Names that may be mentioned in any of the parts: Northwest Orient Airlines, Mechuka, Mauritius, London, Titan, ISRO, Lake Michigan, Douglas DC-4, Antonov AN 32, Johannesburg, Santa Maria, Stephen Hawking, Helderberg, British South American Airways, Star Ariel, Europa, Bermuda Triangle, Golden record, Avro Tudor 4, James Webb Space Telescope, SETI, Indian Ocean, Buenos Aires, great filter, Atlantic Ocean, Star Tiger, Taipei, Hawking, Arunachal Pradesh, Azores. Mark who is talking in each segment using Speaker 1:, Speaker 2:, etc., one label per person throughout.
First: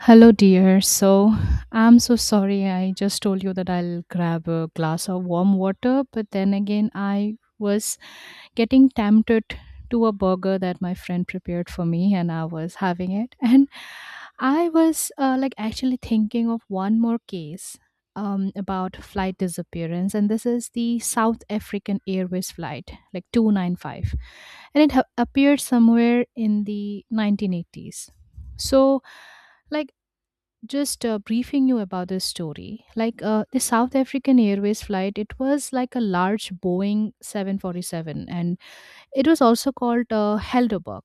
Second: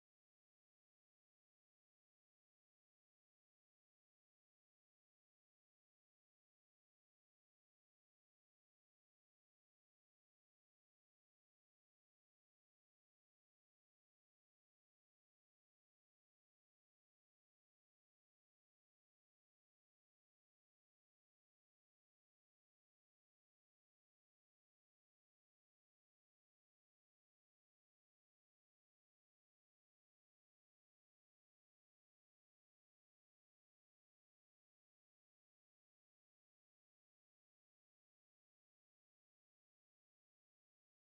Speaker 1: Hello, dear. So, I'm so sorry. I just told you that I'll grab a glass of warm water, but then again, I was getting tempted to a burger that my friend prepared for me, and I was having it. And I was like actually thinking of one more case about flight disappearance, and this is the South African Airways flight, like 295, and it appeared somewhere in the 1980s. So, like just briefing you about this story. Like the South African Airways flight, it was like a large Boeing 747, and it was also called Helderberg.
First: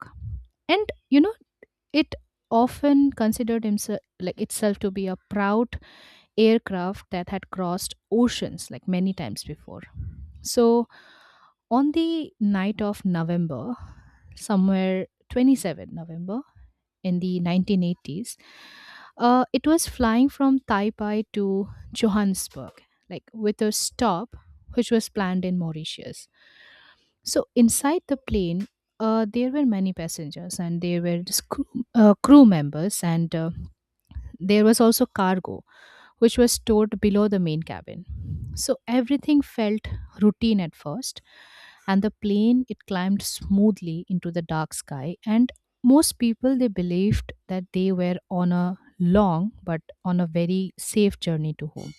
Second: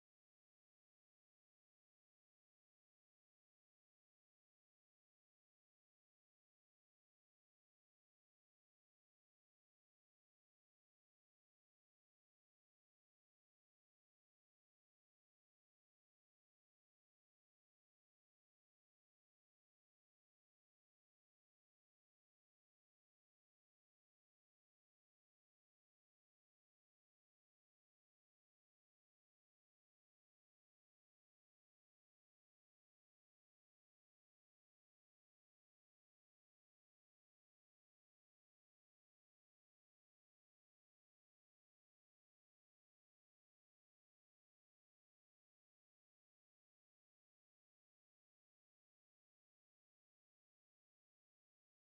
Speaker 1: And it often considered himself like itself to be a proud aircraft that had crossed oceans like many times before. So on the night of November, somewhere 27th November, in the 1980s. It was flying from Taipei to Johannesburg, like with a stop which was planned in Mauritius. So inside the plane, there were many passengers and there were just crew members and there was also cargo which was stored below the main cabin. So everything felt routine at first, and the plane it climbed smoothly into the dark sky. And most people they believed that they were on a long but on a very safe journey to home.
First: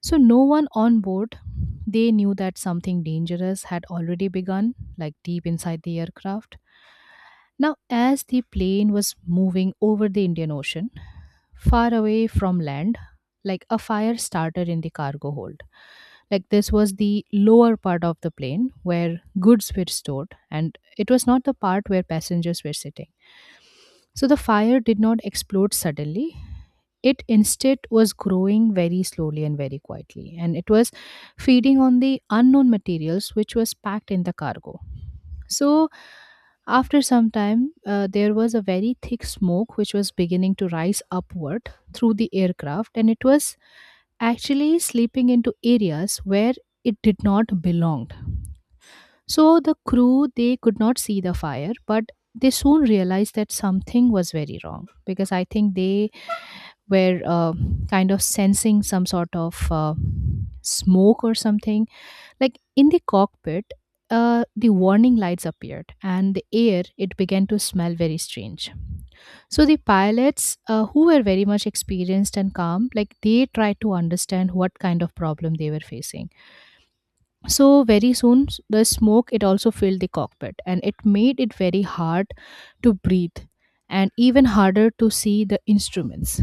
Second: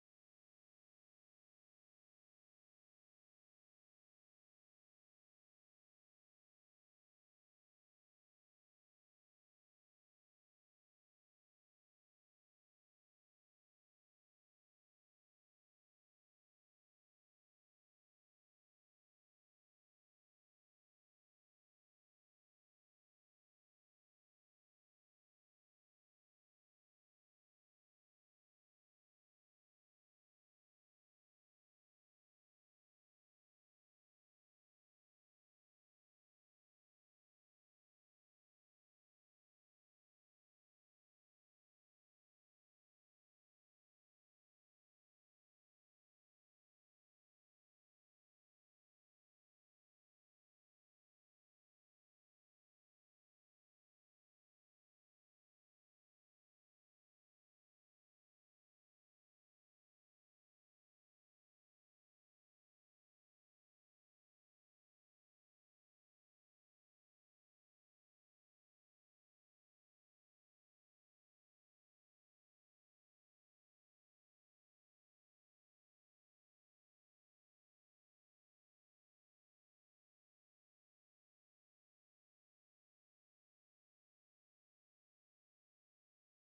Speaker 1: So no one on board they knew that something dangerous had already begun, like deep inside the aircraft now, as the plane was moving over the Indian Ocean, far away from land, like a fire started in the cargo hold. Like this was the lower part of the plane where goods were stored, and it was not the part where passengers were sitting. So the fire did not explode suddenly. It instead was growing very slowly and very quietly, and it was feeding on the unknown materials which was packed in the cargo. So, after some time, there was a very thick smoke which was beginning to rise upward through the aircraft, and it was actually sleeping into areas where it did not belong. So the crew they could not see the fire, but they soon realized that something was very wrong because I think they were kind of sensing some sort of smoke or something. Like in the cockpit, the warning lights appeared, and the air it began to smell very strange. So the pilots, who were very much experienced and calm, like they tried to understand what kind of problem they were facing so very the smoke it also filled the cockpit and it made it very hard to breathe and even harder to see the instruments.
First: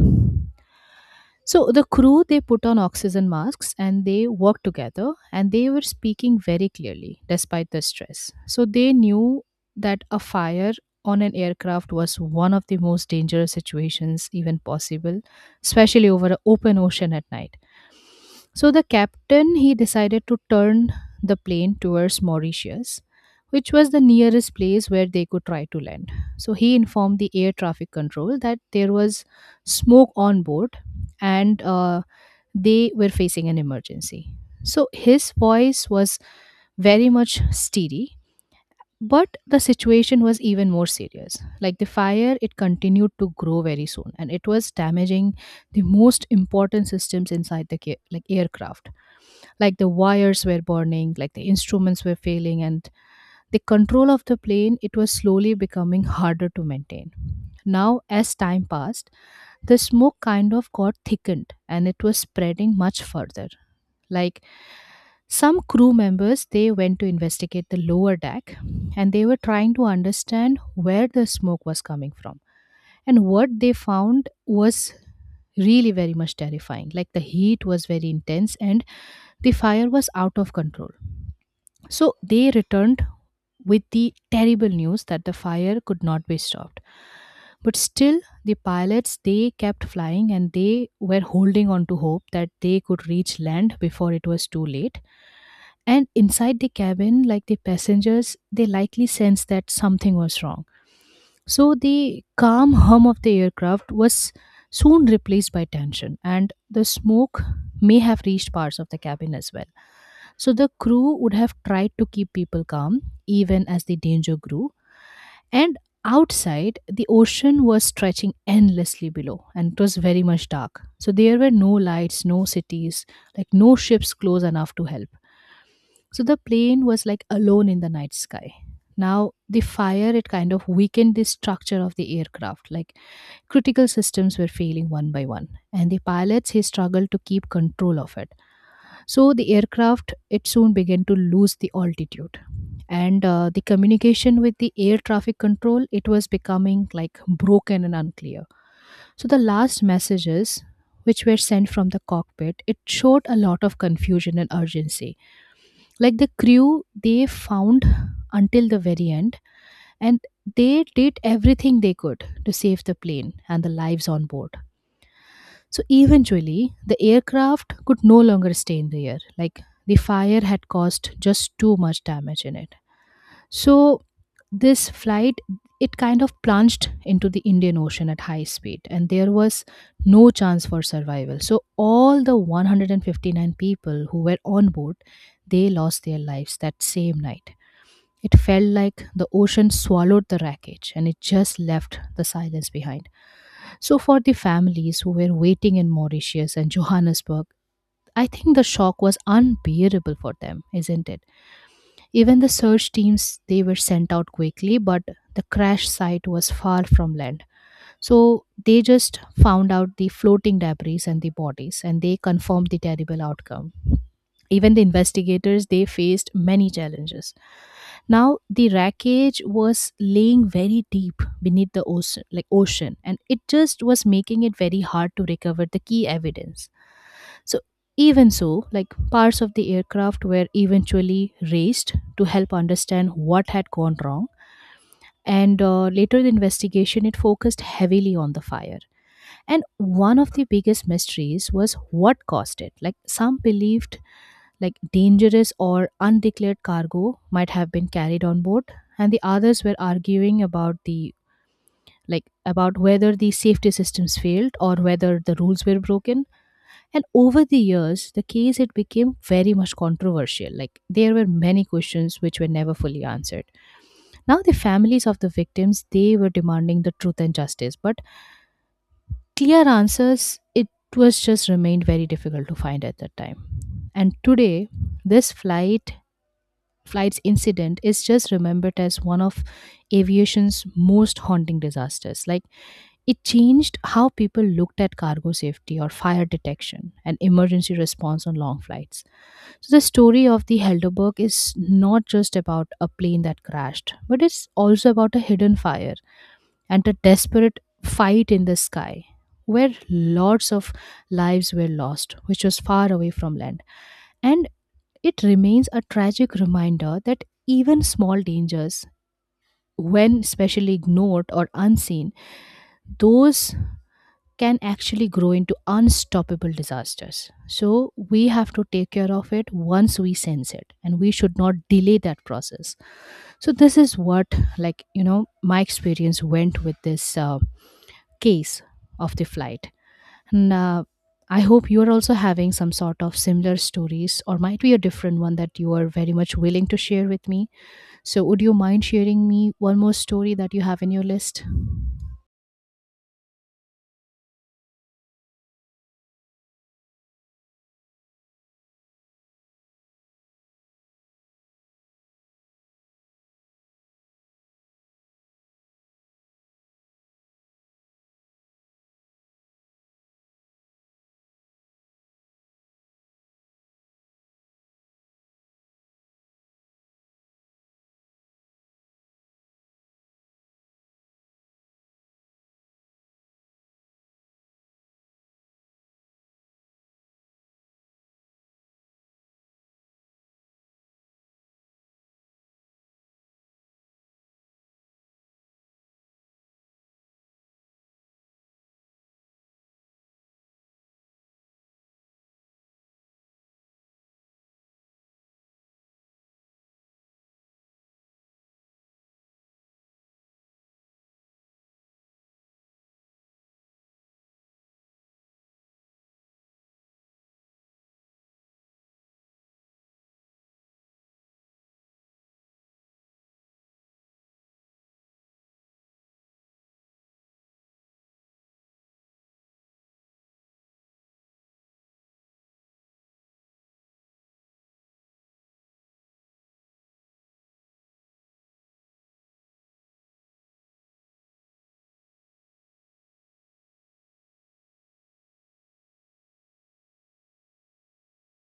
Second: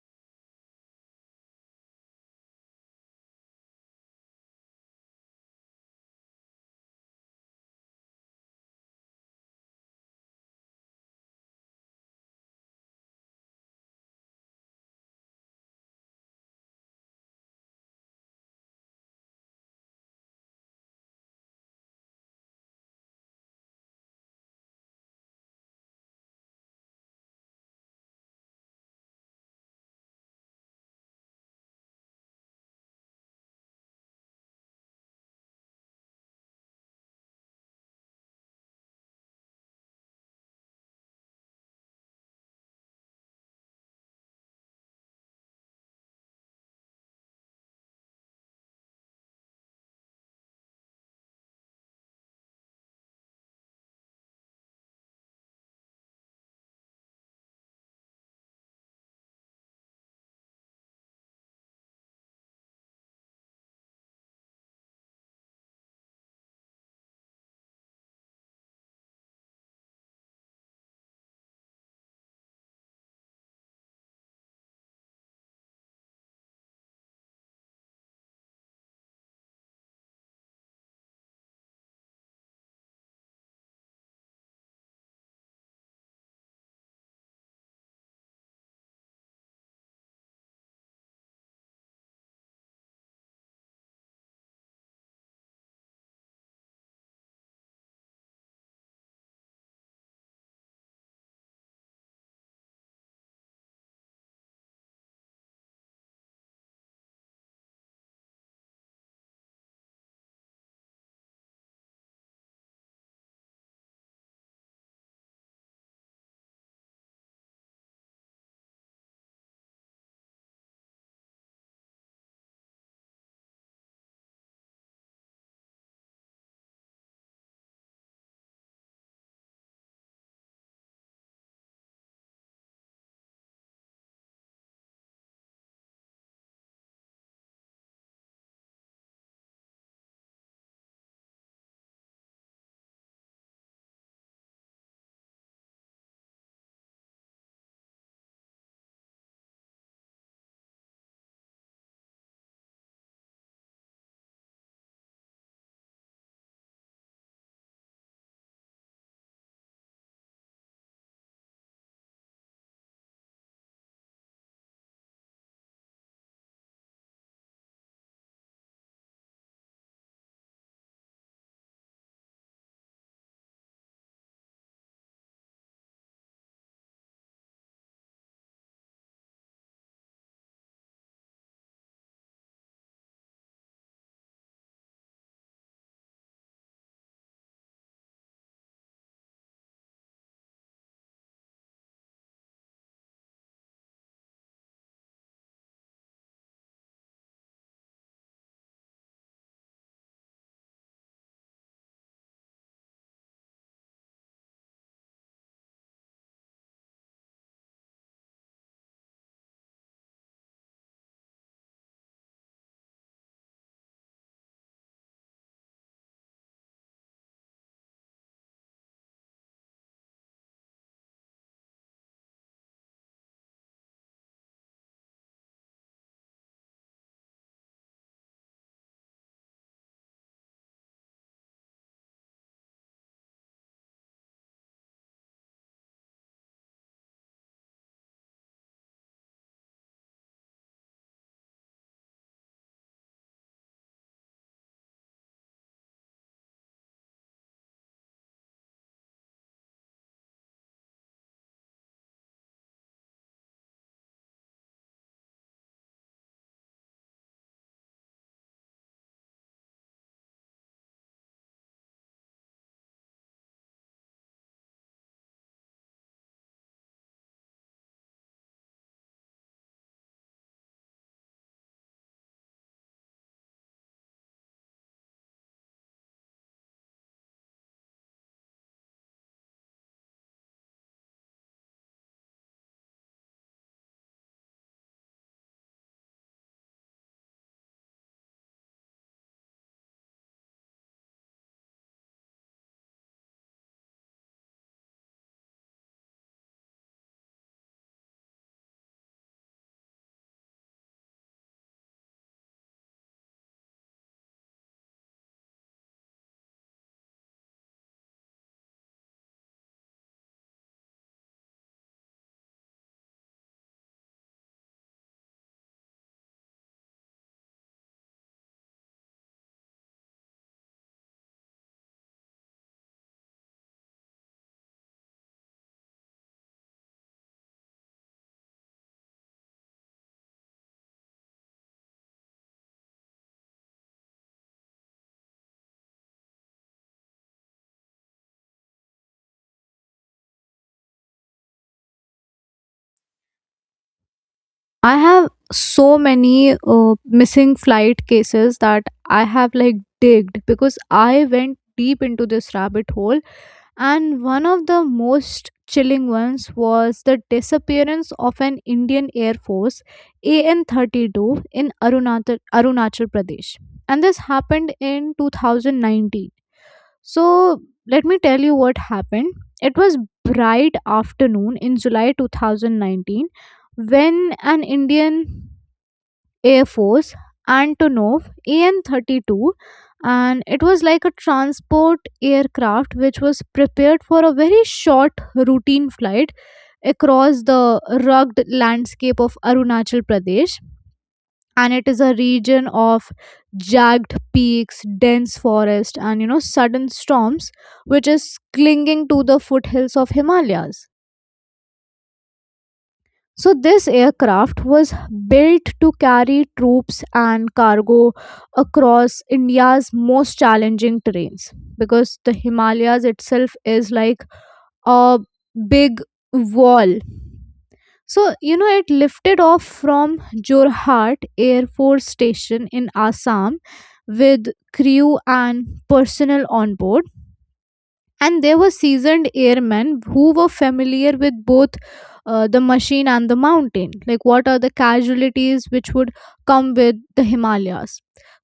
Speaker 1: So the crew they put on oxygen masks and they worked together and they were speaking very clearly despite the stress. So they knew that a fire on an aircraft was one of the most dangerous situations even possible, especially over an open ocean at night. So the captain he decided to turn the plane towards Mauritius, which was the nearest place where they could try to land. So he informed the air traffic control that there was smoke on board and they were facing an emergency. So his voice was very much steady but the situation was even more serious like the fire it continued to grow very soon and it was damaging the most important systems inside the like aircraft like the wires were burning like the instruments were failing and the control of the plane it was slowly becoming harder to maintain now as time passed the smoke kind of got thickened and it was spreading much further like some crew members they went to investigate the lower deck and they were trying to understand where the smoke was coming from. And what they found was really very much terrifying. Like the heat was very intense and the fire was out of control. So they returned with the terrible news that the fire could not be stopped. But still, the pilots they kept flying and they were holding on to hope that they could reach land before it was too late. And inside the cabin, like the passengers, they likely sensed that something was wrong so the calm hum of the aircraft was soon replaced by tension, and the smoke may have reached parts of the cabin as well. So the crew would have tried to keep people calm even as the danger grew. And outside, the ocean was stretching endlessly below, and it was very much dark. So there were no lights, no cities, like no ships close enough to help. So the plane was like alone in the night sky. Now, the fire, it kind of weakened the structure of the aircraft. Like critical systems were failing one by one. And the pilots, he struggled to keep control of it. So the aircraft, it soon began to lose the altitude. And the communication with the air traffic control, it was becoming like broken and unclear. So the last messages which were sent from the cockpit, it showed a lot of confusion and urgency like the crew they found until the very end and they did everything they could to save the plane and the lives on board so eventually the aircraft could no longer stay in the air like the fire had caused just too much damage in it so this flight it kind of plunged into the Indian Ocean at high speed and there was no chance for survival so all the 159 people who were on board they lost their lives that same night it felt like the ocean swallowed the wreckage and it just left the silence behind. So, for the families who were waiting in Mauritius and Johannesburg, I think the shock was unbearable for them, isn't it? Even the search teams they were sent out quickly, but the crash site was far from land. So they just found out the floating debris and the bodies, and they confirmed the terrible outcome. Even the investigators they faced many challenges. Now the wreckage was laying very deep beneath the ocean, like ocean, and it just was making it very hard to recover the key evidence. So even so, like parts of the aircraft were eventually raised to help understand what had gone wrong. And later, the investigation it focused heavily on the fire and one of the biggest mysteries was what caused it. Like some believed like dangerous or undeclared cargo might have been carried on board and the others were arguing about the like about whether the safety systems failed or whether the rules were broken and over the years the case it became very much controversial like there were many questions which were never fully answered now the families of the victims they were demanding the truth and justice but clear answers it was just remained very difficult to find at that time and today this flight's incident is just remembered as one of aviation's most haunting disasters like it changed how people looked at cargo safety or fire detection and emergency response on long flights. So, the story of the Helderberg is not just about a plane that crashed, but it's also about a hidden fire and a desperate fight in the sky where lots of lives were lost, which was far away from land. And it remains a tragic reminder that even small dangers, when specially ignored or unseen, those can actually grow into unstoppable disasters. So we have to take care of it once we sense it, and we should not delay that process. So this is what, my experience went with this case of the flight. And I hope you are also having some sort of similar stories, or might be a different one that you are very much willing to share with me. So, would you mind sharing me one more story that you have in your list?
Speaker 2: I have so many missing flight cases that I have digged because I went deep into this rabbit hole. And one of the most chilling ones was the disappearance of an Indian Air Force AN 32 in Arunachal Pradesh. And this happened in 2019. So let me tell you what happened. It was bright afternoon in July 2019 when an Indian Air Force Antonov AN 32, and it was like a transport aircraft which was prepared for a very short routine flight across the rugged landscape of Arunachal Pradesh. And it is a region of jagged peaks, dense forest, and sudden storms, which is clinging to the foothills of Himalayas. So this aircraft was built to carry troops and cargo across India's most challenging terrains because the Himalayas itself is like a big wall. So, you know, it lifted off from Jorhat Air Force Station in Assam with crew and personnel on board, and there were seasoned airmen who were familiar with both the machine and the mountain, like what are the casualties which would come with the Himalayas.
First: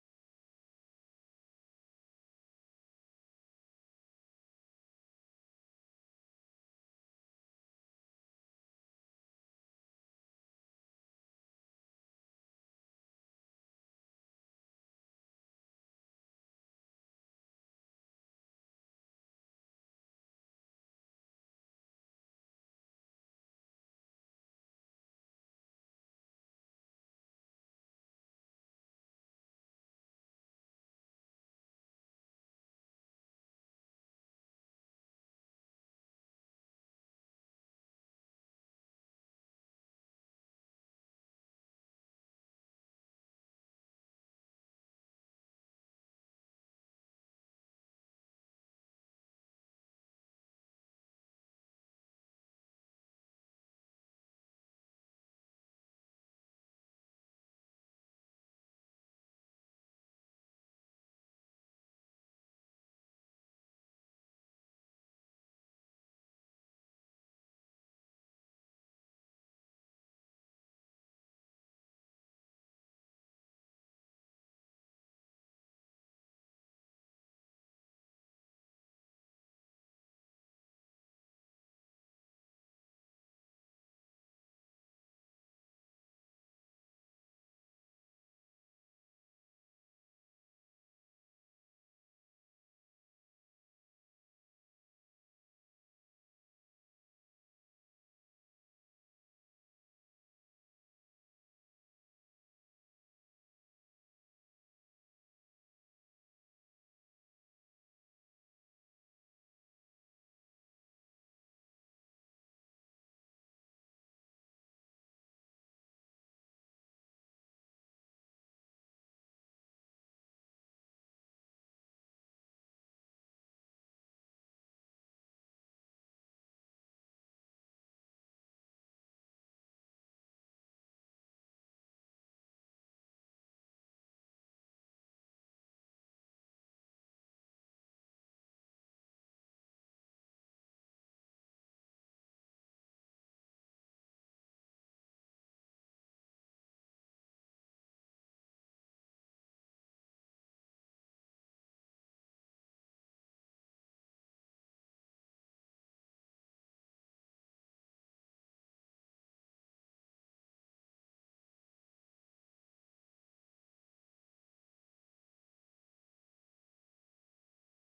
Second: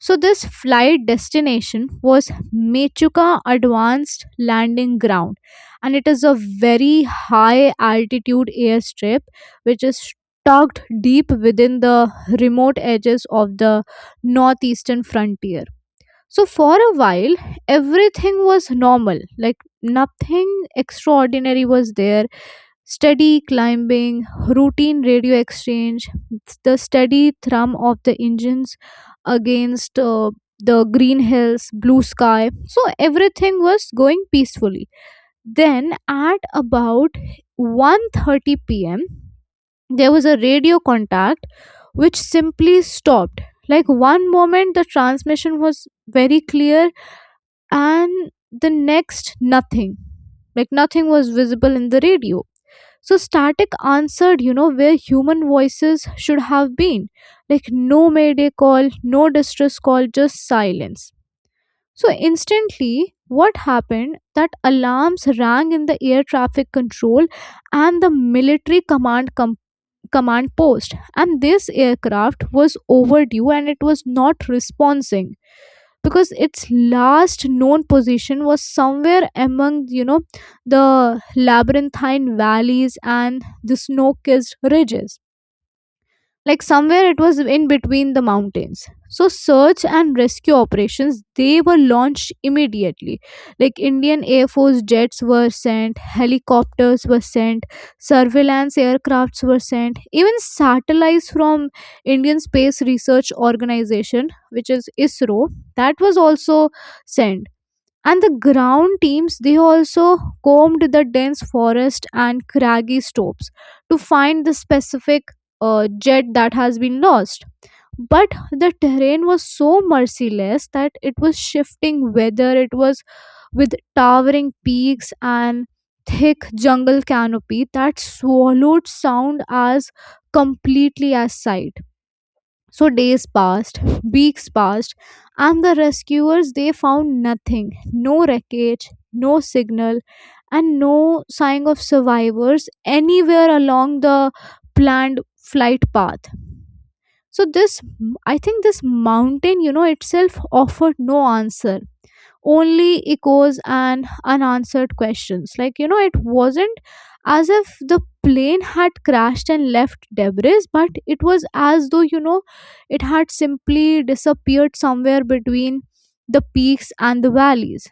Speaker 2: So this flight destination was Mechuka Advanced Landing Ground, and it is a very high altitude airstrip which is tucked deep within the remote edges of the northeastern frontier. So for a while, everything was normal. Like nothing extraordinary was there. Steady climbing, routine radio exchange, the steady thrum of the engines against the green hills, blue sky. So everything was going peacefully. Then at about 1:30 p.m., there was a radio contact which simply stopped. Like one moment the transmission was very clear and the next nothing, like nothing was visible in the radio. So static answered, you know, where human voices should have been. Like no mayday call, no distress call, just silence. So instantly what happened that alarms rang in the air traffic control and the military command post, and this aircraft was overdue and it was not responding because its last known position was somewhere among, you know, the labyrinthine valleys and the snow-kissed ridges. Like somewhere it was in between the mountains. So search and rescue operations, they were launched immediately. Like Indian Air Force jets were sent, helicopters were sent, surveillance aircrafts were sent, even satellites from Indian Space Research Organization, which is ISRO, that was also sent. And the ground teams, they also combed the dense forest and craggy slopes to find the specific jet that has been lost. But the terrain was so merciless that it was shifting whether it was with towering peaks and thick jungle canopy that swallowed sound as completely as sight. So days passed, weeks passed, and the rescuers they found nothing, no wreckage, no signal, and no sign of survivors anywhere along the planned flight path. So this I think this mountain, you know, itself offered no answer, only echoes and unanswered questions. Like, you know, it wasn't as if the plane had crashed and left debris, but it was as though, you know, it had simply disappeared somewhere between the peaks and the valleys,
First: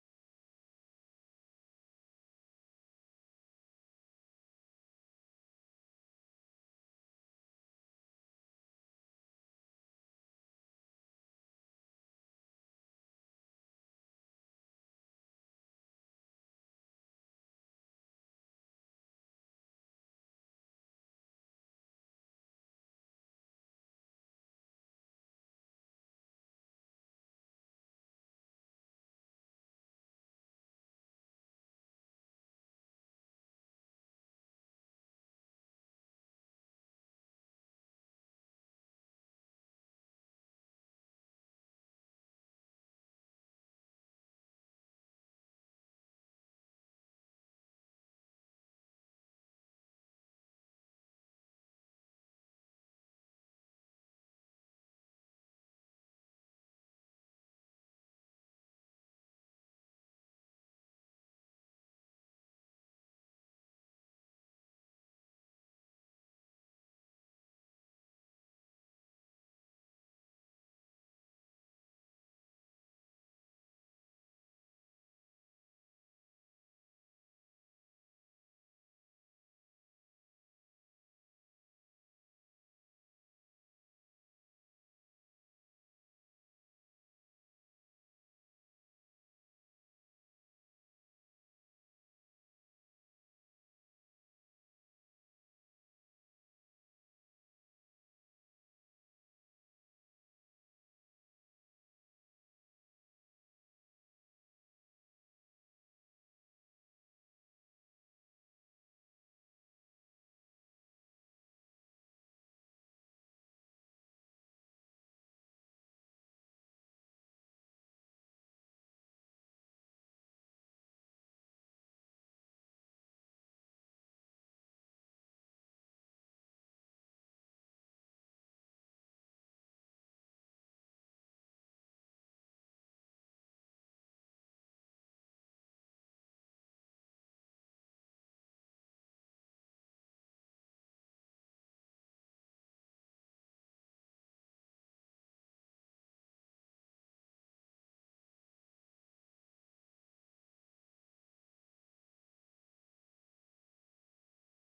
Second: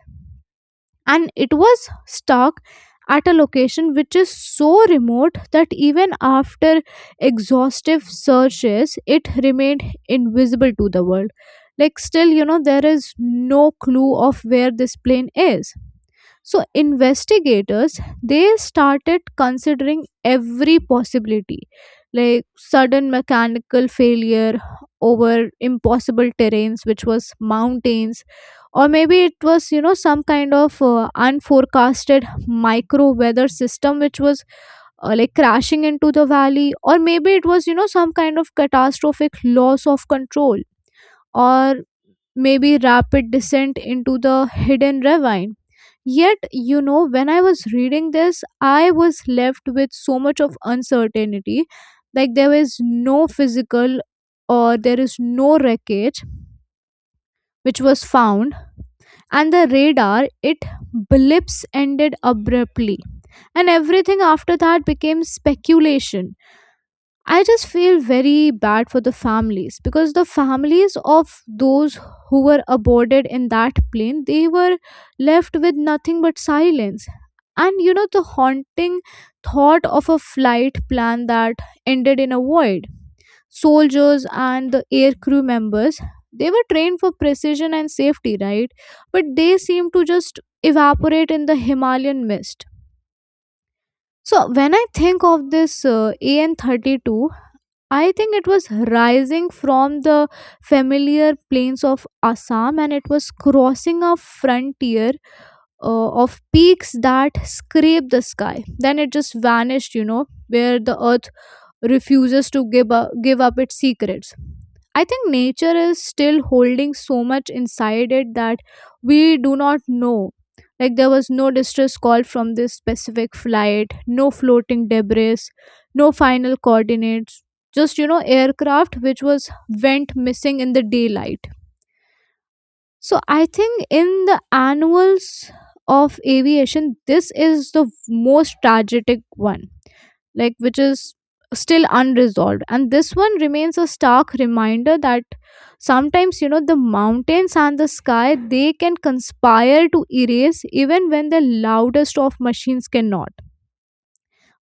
Speaker 2: and it was stuck at a location which is so remote that even after exhaustive searches it remained invisible to the world. Like still, you know, there is no clue of where this plane is. So investigators, they started considering every possibility, like sudden mechanical failure over impossible terrains which was mountains, or maybe it was, you know, some kind of unforecasted micro weather system which was like crashing into the valley, or maybe it was, you know, some kind of catastrophic loss of control, or maybe rapid descent into the hidden ravine. Yet, you know, when I was reading this, I was left with so much of uncertainty. Like, there is no physical, or there is no wreckage which was found, and the radar, it blips ended abruptly. And everything after that became speculation. I just feel very bad for the families because the families of those who were aborted in that plane, they were left with nothing but silence. And you know the haunting thought of a flight plan that ended in a void. Soldiers and the air crew members, they were trained for precision and safety, right? But they seem to just evaporate in the Himalayan mist. So when I think of this AN32, I think it was rising from the familiar plains of Assam, and it was crossing a frontier of peaks that scraped the sky. Then it just vanished, you know, where the earth refuses to give up its secrets. I think nature is still holding so much inside it that we do not know. Like there was no distress call from this specific flight, no floating debris, no final coordinates, just, you know, aircraft which was went missing in the daylight. So I think in the annuals of aviation, this is the most tragic one, like which is still unresolved. And this one remains a stark reminder that sometimes, you know, the mountains and the sky they can conspire to erase even when the loudest of machines cannot.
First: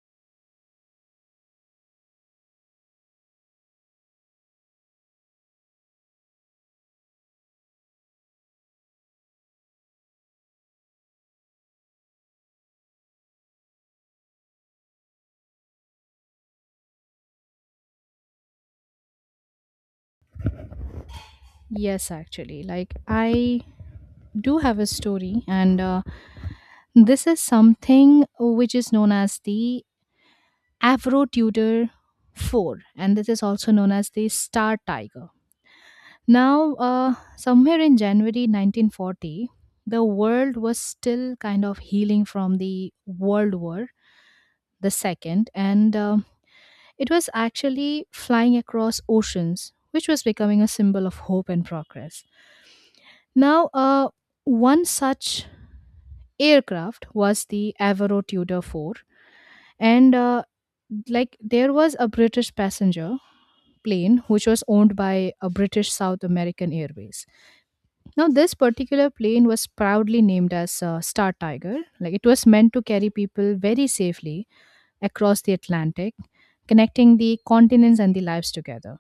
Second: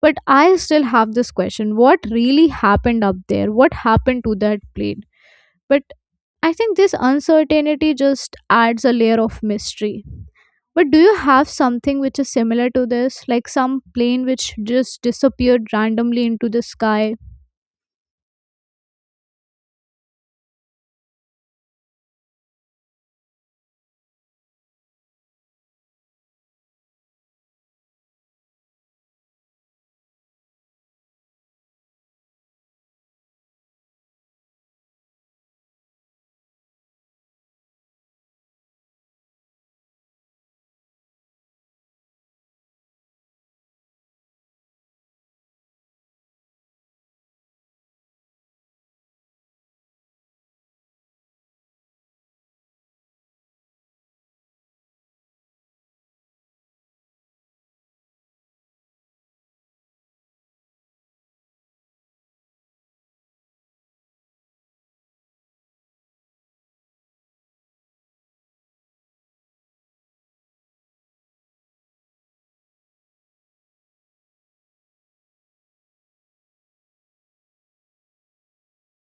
Speaker 2: But I still have this question. What really happened up there? What happened to that plane? But I think this uncertainty just adds a layer of mystery. But do you have something which is similar to this? Like some plane which just disappeared randomly into the sky?
Speaker 1: Yes, actually. Like, I do have a story, and this is something which is known as the Avro Tudor 4, and this is also known as the Star Tiger. Now, somewhere in January 1940, the world was still kind of healing from the World War the second, and it was actually flying across oceans, which was becoming a symbol of hope and progress. Now, one such aircraft was the Avro Tudor 4, and like there was a British passenger plane which was owned by a British South American Airways. Now, this particular plane was proudly named as Star Tiger. Like it was meant to carry people very safely across the Atlantic, connecting the continents and the lives together.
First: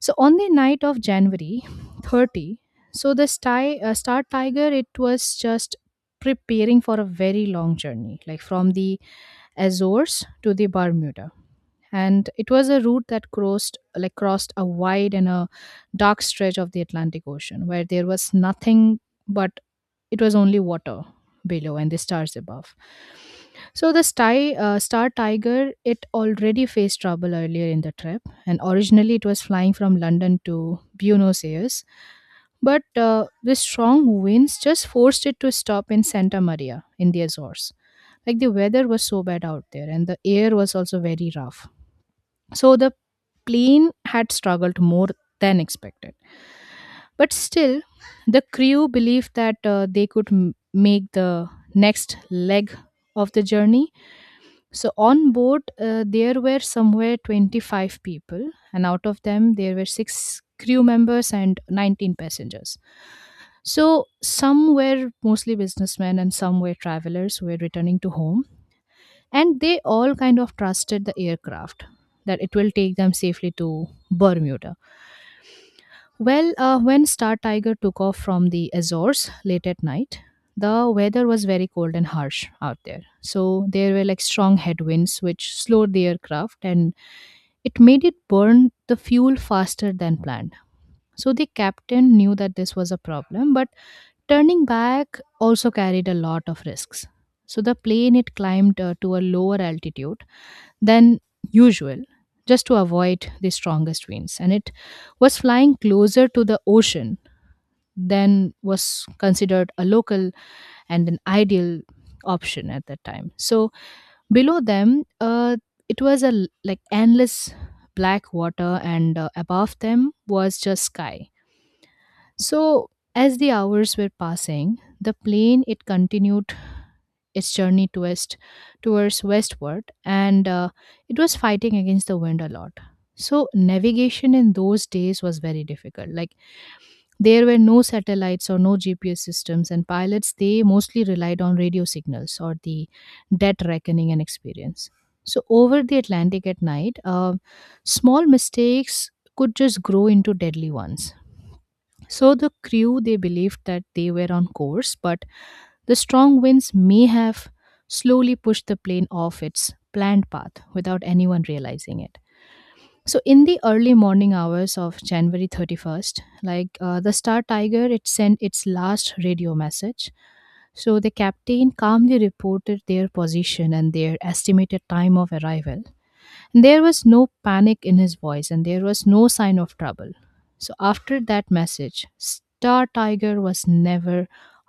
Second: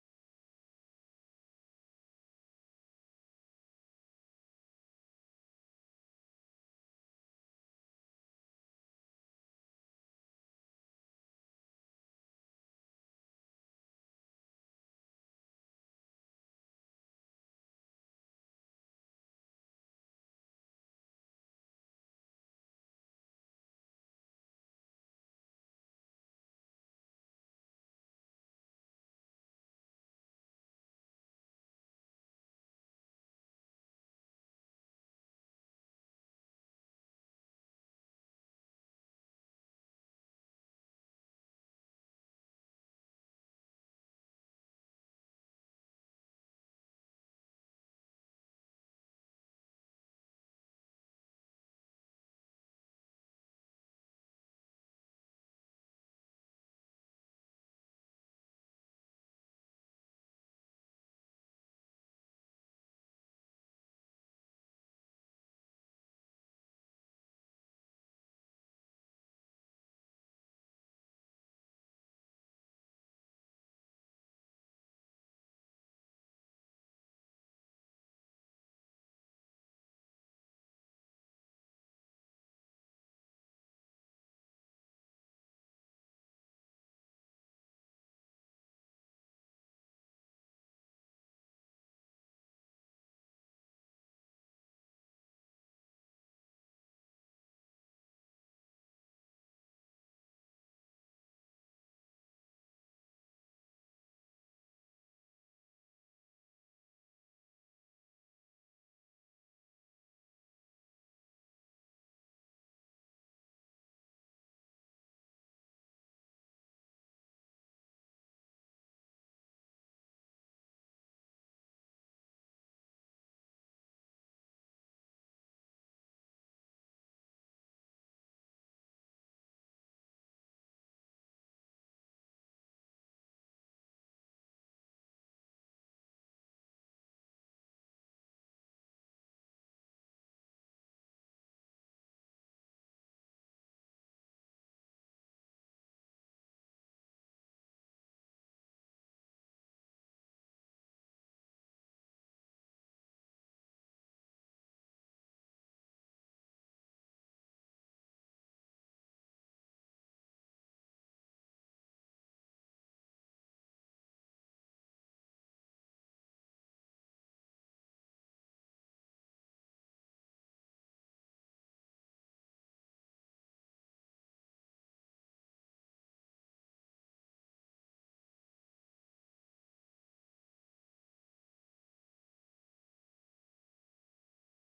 Speaker 1: So on the night of January 30, Star Tiger, it was just preparing for a very long journey, like from the Azores to the Bermuda, and it was a route that crossed a wide and a dark stretch of the Atlantic Ocean where there was nothing but it was only water below and the stars above. So Star Tiger, it already faced trouble earlier in the trip, and originally it was flying from London to Buenos Aires, but the strong winds just forced it to stop in Santa Maria in the Azores. Like the weather was so bad out there, and the air was also very rough. So the plane had struggled more than expected. But still, the crew believed that they could make the next leg of the journey. So on board, there were somewhere 25 people, and out of them, there were six crew members and 19 passengers. So some were mostly businessmen and some were travelers who were returning to home, and they all kind of trusted the aircraft that it will take them safely to Bermuda. Well, when Star Tiger took off from the Azores late at night, the weather was very cold and harsh out there. So there were like strong headwinds which slowed the aircraft and it made it burn the fuel faster than planned. So the captain knew that this was a problem, but turning back also carried a lot of risks. So the plane, it climbed to a lower altitude than usual just to avoid the strongest winds, and it was flying closer to the ocean than was considered a local and an ideal option at that time. So below them, it was a like endless black water, and above them was just sky. So as the hours were passing, the plane it continued its journey to west, towards westward, and it was fighting against the wind a lot. So navigation in those days was very difficult. Like there were no satellites or no GPS systems, and pilots they mostly relied on radio signals or the dead reckoning and experience. So over the Atlantic at night, small mistakes could just grow into deadly ones. So the crew they believed that they were on course, but the strong winds may have slowly pushed the plane off its planned path without anyone realizing it. So in the early morning hours of January 31st, like the Star Tiger, it sent its last radio message. So the captain calmly reported their position and their estimated time of arrival. There was no panic in his voice and there was no sign of trouble. So after that message, Star Tiger was never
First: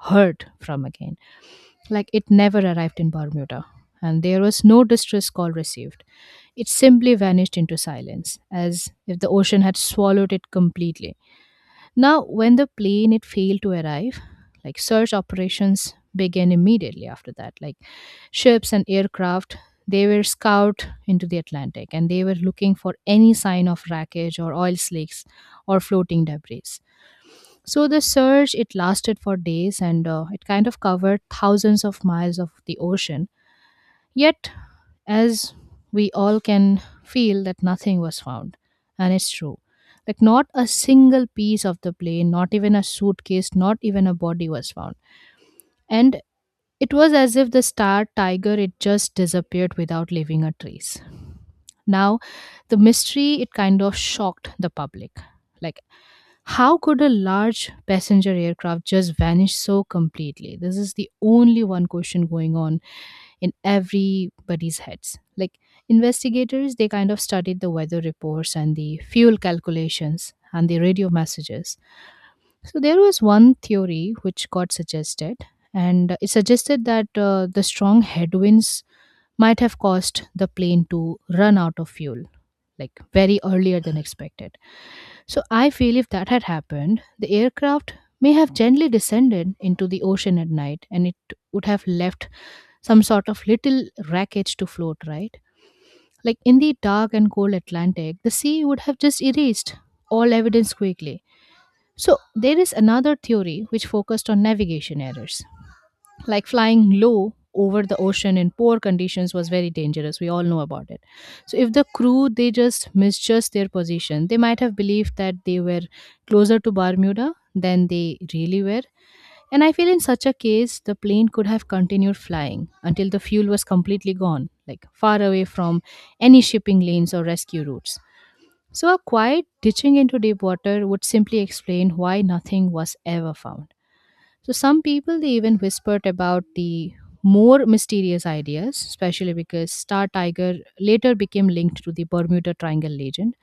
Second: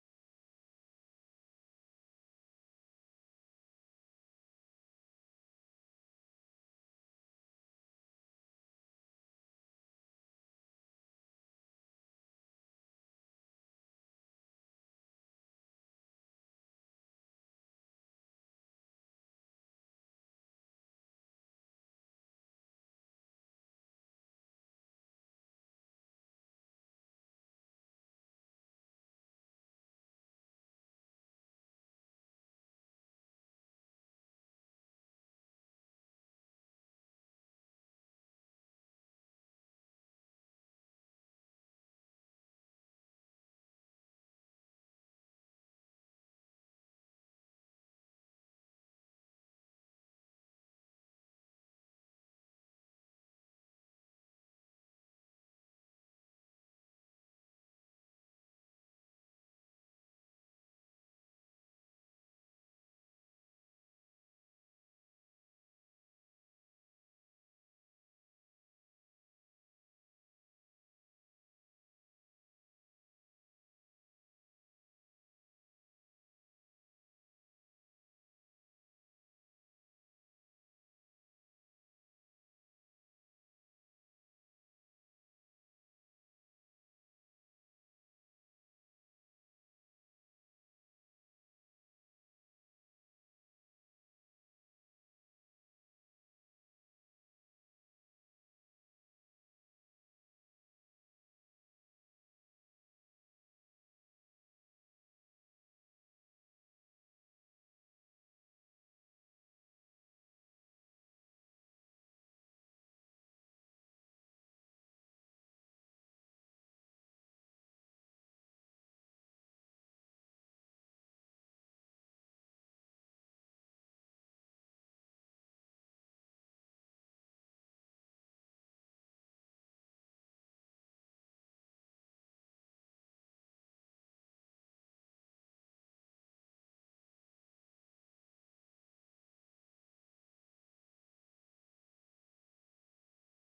Speaker 1: heard from again. Like it never arrived in Bermuda. And there was no distress call received. It simply vanished into silence, as if the ocean had swallowed it completely. Now, when the plane it failed to arrive, like search operations began immediately after that. Like ships and aircraft, they were scoured into the Atlantic and they were looking for any sign of wreckage or oil slicks or floating debris. So the search it lasted for days, and it kind of covered thousands of miles of the ocean. Yet, as we all can feel that nothing was found, and it's true. Like, not a single piece of the plane, not even a suitcase, not even a body was found. And it was as if the Star Tiger, it just disappeared without leaving a trace. Now, the mystery, it kind of shocked the public. Like, how could a large passenger aircraft just vanish so completely? This is the only one question going on in everybody's heads. Like investigators, they kind of studied the weather reports and the fuel calculations and the radio messages. So there was one theory which got suggested, and it suggested that the strong headwinds might have caused the plane to run out of fuel, like very earlier than expected. So I feel if that had happened, the aircraft may have gently descended into the ocean at night, and it would have left some sort of little wreckage to float, right? Like in the dark and cold Atlantic, the sea would have just erased all evidence quickly. So, there is another theory which focused on navigation errors. Like flying low over the ocean in poor conditions was very dangerous. We all know about it. So, if the crew they just misjudged their position, they might have believed that they were closer to Bermuda than they really were, and I feel in such a case, the plane could have continued flying until the fuel was completely gone, like far away from any shipping lanes or rescue routes. So, a quiet ditching into deep water would simply explain why nothing was ever found. So, some people they even whispered about the more mysterious ideas, especially because Star Tiger later became linked to the Bermuda Triangle legend.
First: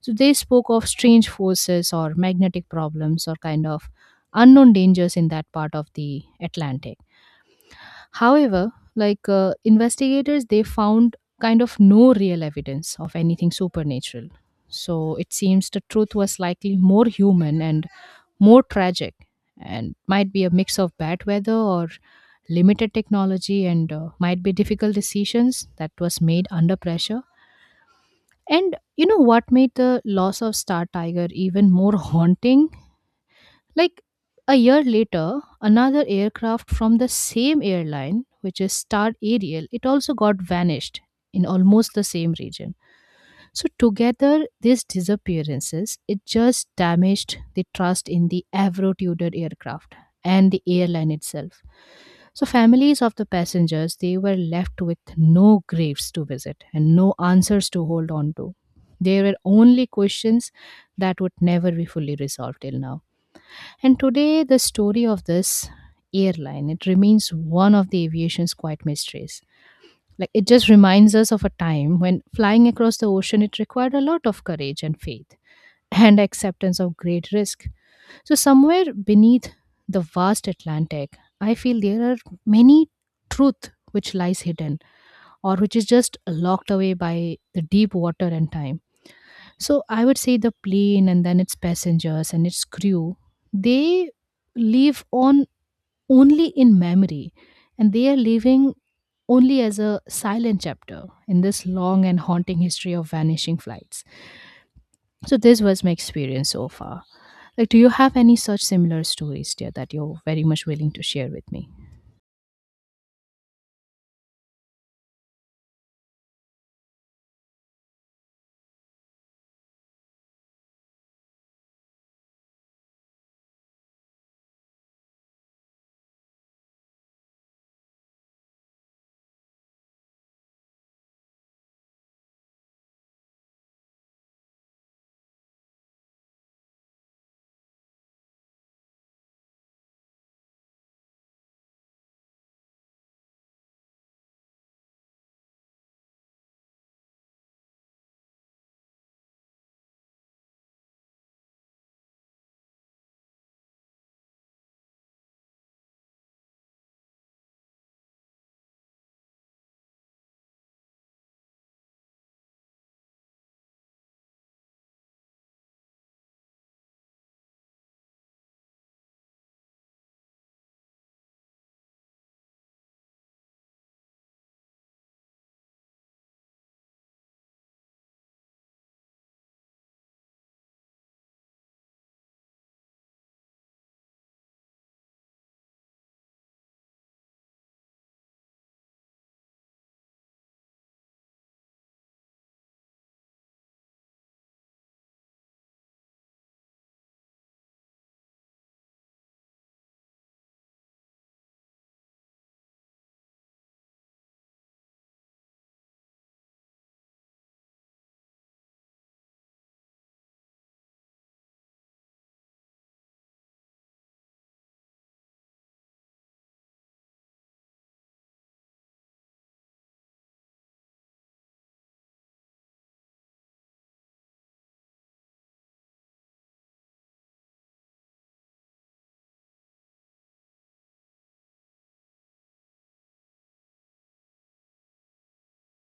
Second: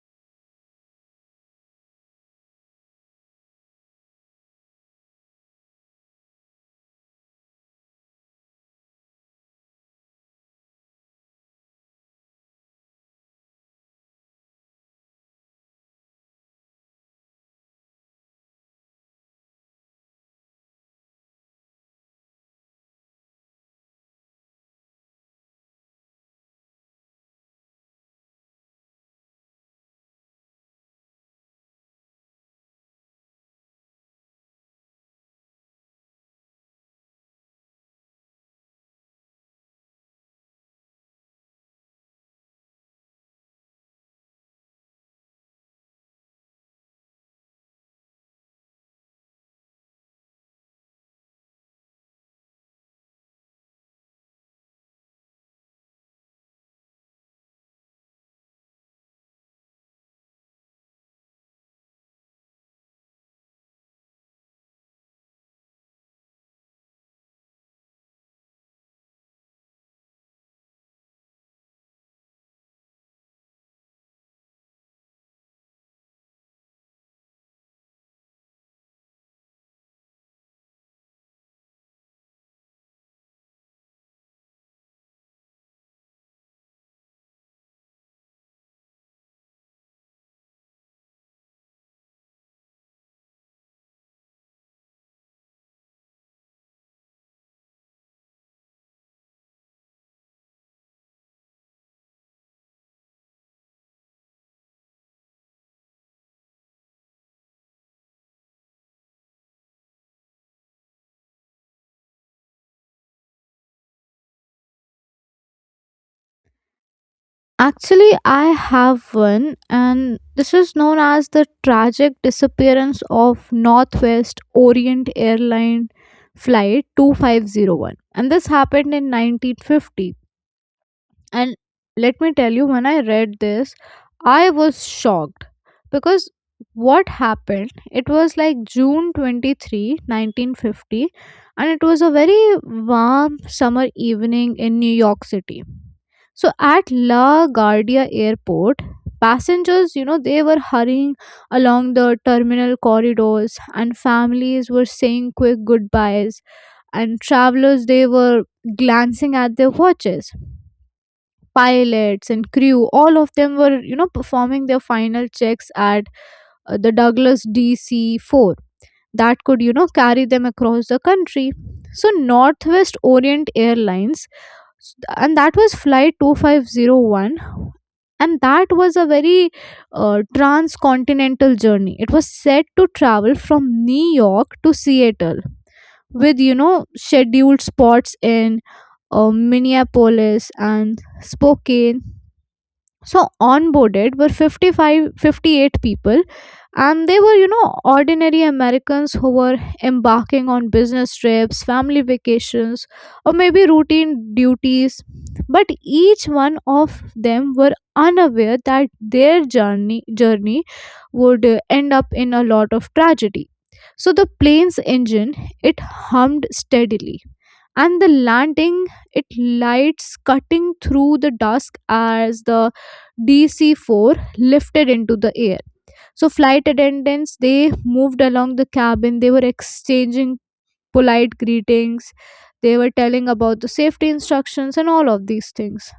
Speaker 1: So they spoke of strange forces or magnetic problems or kind of unknown dangers in that part of the Atlantic. However, like investigators, they found kind of no real evidence of anything supernatural. So it seems the truth was likely more human and more tragic, and might be a mix of bad weather or limited technology, and might be difficult decisions that was made under pressure. And you know what made the loss of Star Tiger even more haunting? Like a year later, another aircraft from the same airline, which is Star Ariel, it also got vanished in almost the same region. So together, these disappearances it just damaged the trust in the Avro Tudor aircraft and the airline itself. So families of the passengers they were left with no graves to visit and no answers to hold on to. They were only questions that would never be fully resolved till now. And today, the story of this airline it remains one of the aviation's quiet mysteries. Like it just reminds us of a time when flying across the ocean it required a lot of courage and faith and acceptance of great risk. So somewhere beneath the vast Atlantic, I feel there are many truth which lies hidden or which is just locked away by the deep water and time. So I would say the plane and then its passengers and its crew, they live on only in memory, and they are living only as a silent chapter in this long and haunting history of vanishing flights. So this was my experience so far. Like do you have any such similar stories dear that you're very much willing to share with me?
Speaker 2: Actually, I have one, and this is known as the tragic disappearance of Northwest Orient Airline Flight 2501. And this happened in 1950. And let me tell you, when I read this, I was shocked because what happened? It was like June 23, 1950, and it was a very warm summer evening in New York City. So at La Guardia Airport, passengers, you know, they were hurrying along the terminal corridors, and families were saying quick goodbyes, and travelers, they were glancing at their watches. Pilots and crew, all of them were, you know, performing their final checks at the Douglas DC-4 that could, you know, carry them across the country. So Northwest Orient and that was flight 2501, and that was a very transcontinental journey. It was set to travel from New York to Seattle with, you know, scheduled spots in Minneapolis and Spokane. So onboarded were 55, 58 people, and they were, you know, ordinary Americans who were embarking on business trips, family vacations, or maybe routine duties. But each one of them were unaware that their journey would end up in a lot of tragedy. So the plane's engine, it hummed steadily, and the landing, it lights cutting through the dusk as the DC-4 lifted into the air. So flight attendants, they moved along the cabin. They were exchanging polite greetings. They were telling about the safety instructions and all of these things.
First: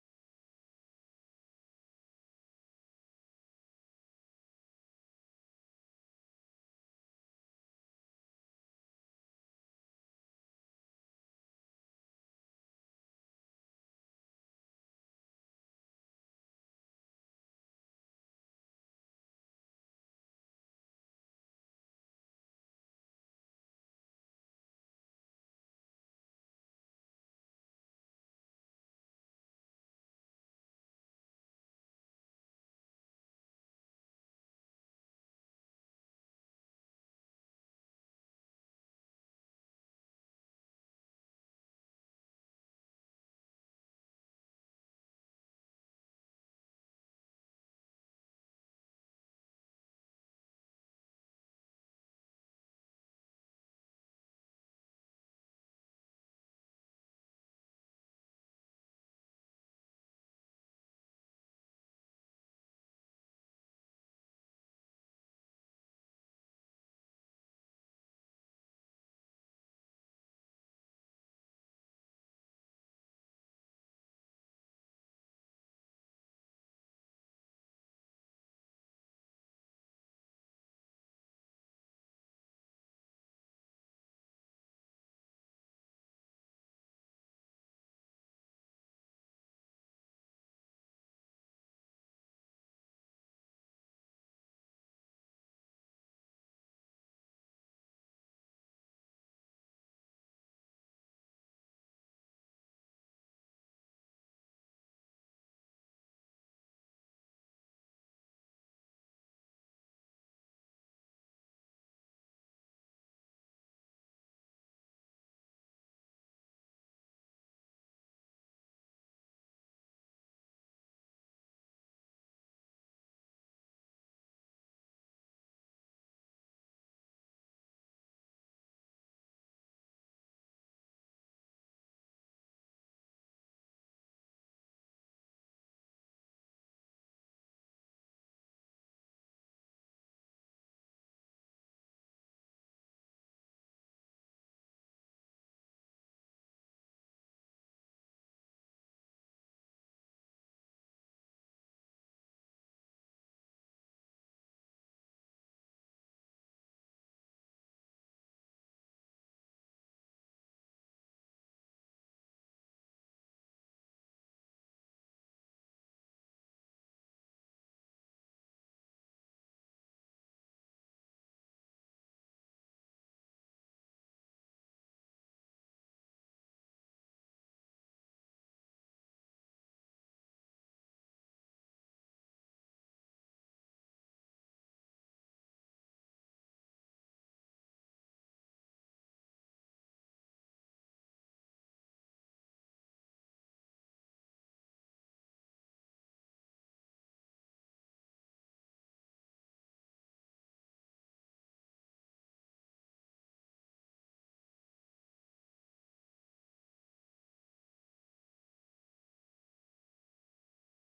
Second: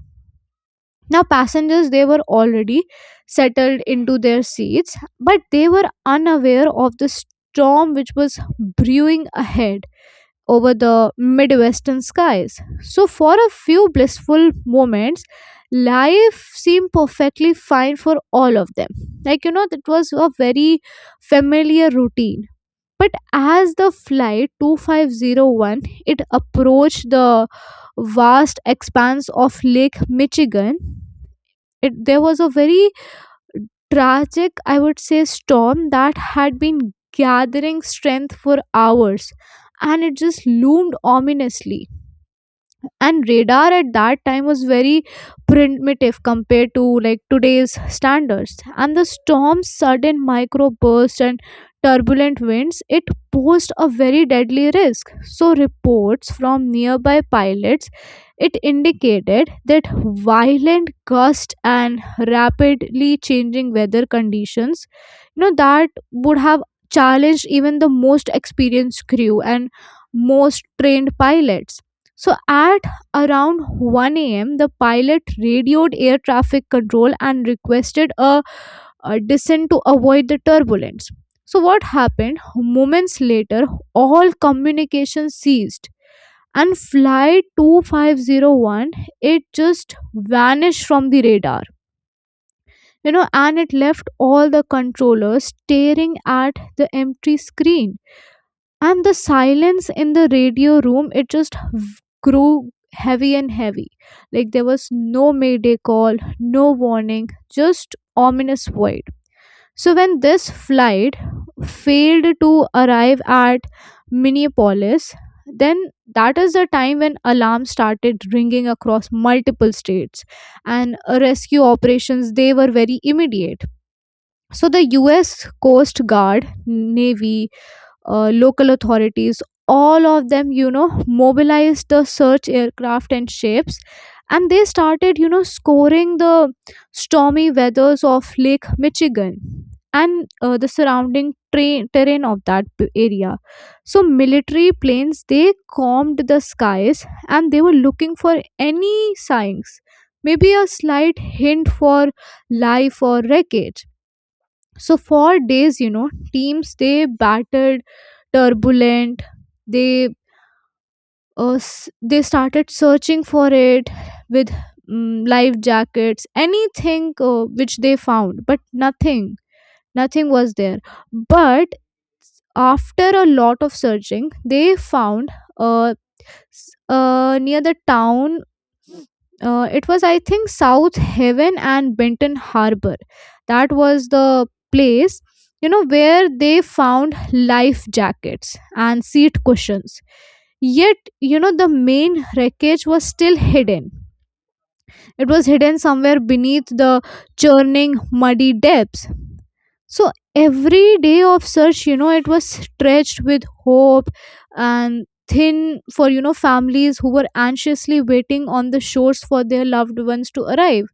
Speaker 2: Now passengers, they were already settled into their seats, but they were unaware of the storm which was brewing ahead over the Midwestern skies. So, for a few blissful moments, life seemed perfectly fine for all of them. Like, you know, that was a very familiar routine. But as the flight 2501 it approached the vast expanse of Lake Michigan, it, there was a very tragic, I would say, storm that had been gathering strength for hours, and it just loomed ominously. And radar at that time was very primitive compared to like today's standards, and the storm's sudden micro bursts and turbulent winds, it posed a very deadly risk. So reports from nearby pilots, it indicated that violent gusts and rapidly changing weather conditions, you know, that would have challenged even the most experienced crew and most trained pilots. So at around 1 a.m., the pilot radioed air traffic control and requested a descent to avoid the turbulence. So, what happened? Moments later, all communication ceased, and flight 2501, it just vanished from the radar, you know, and it left all the controllers staring at the empty screen. And the silence in the radio room, it just grew heavy and heavy. Like there was no mayday call, no warning, just ominous void. So when this flight failed to arrive at Minneapolis, then that is the time when alarms started ringing across multiple states, and rescue operations, they were very immediate. So the US Coast Guard, Navy, local authorities, all of them, you know, mobilized the search aircraft and ships, and they started, you know, scoring the stormy weathers of Lake Michigan, and the surrounding terrain of that area. So military planes, they combed the skies and they were looking for any signs, maybe a slight hint for life or wreckage. So for days, you know, teams they battled turbulent, they they started searching for it with life jackets, anything which they found, but nothing was there. But after a lot of searching, they found a near the town. It was, I think, South Haven and Benton Harbor. That was the place, you know, where they found life jackets and seat cushions. Yet, you know, the main wreckage was still hidden. It was hidden somewhere beneath the churning, muddy depths. So every day of search, you know, it was stretched with hope and thin for, you know, families who were anxiously waiting on the shores for their loved ones to arrive.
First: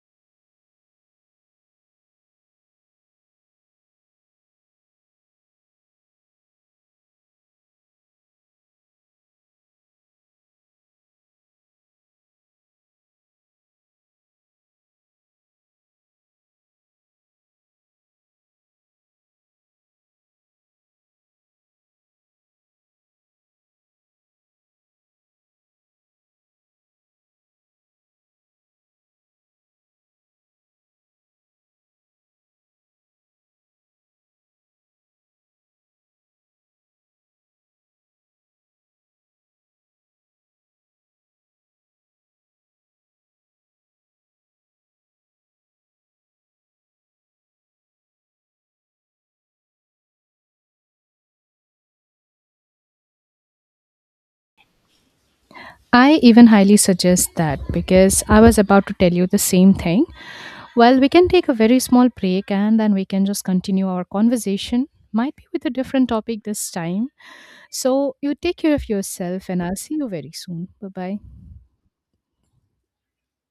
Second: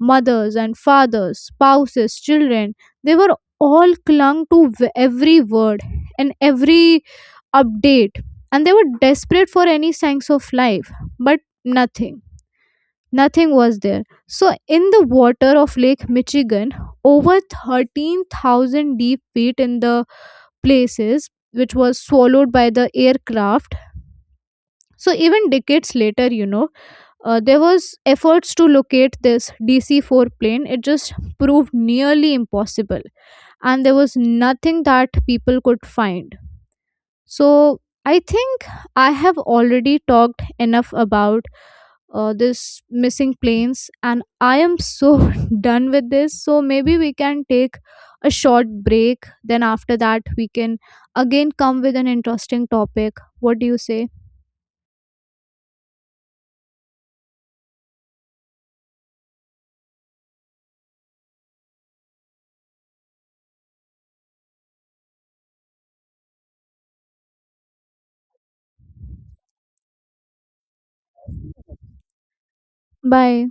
Speaker 2: Mothers and fathers, spouses, children, they were all clung to every word and every update, and they were desperate for any signs of life, but nothing was there. So, in the water of Lake Michigan, over 13,000 deep feet in the places which was swallowed by the aircraft. So, even decades later, you know, there was efforts to locate this DC-4 plane. It just proved nearly impossible, and there was nothing that people could find. So I think I have already talked enough about this missing planes, and I am so done with this. So maybe we can take a short break. Then after that, we can again come with an interesting topic. What do you say?
Speaker 1: I even highly suggest that because I was about to tell you the same thing. Well, we can take a very small break and then we can just continue our conversation. Might be with a different topic this time. So, you take care of yourself and I'll see you very soon. Bye bye.
Speaker 2: Bye.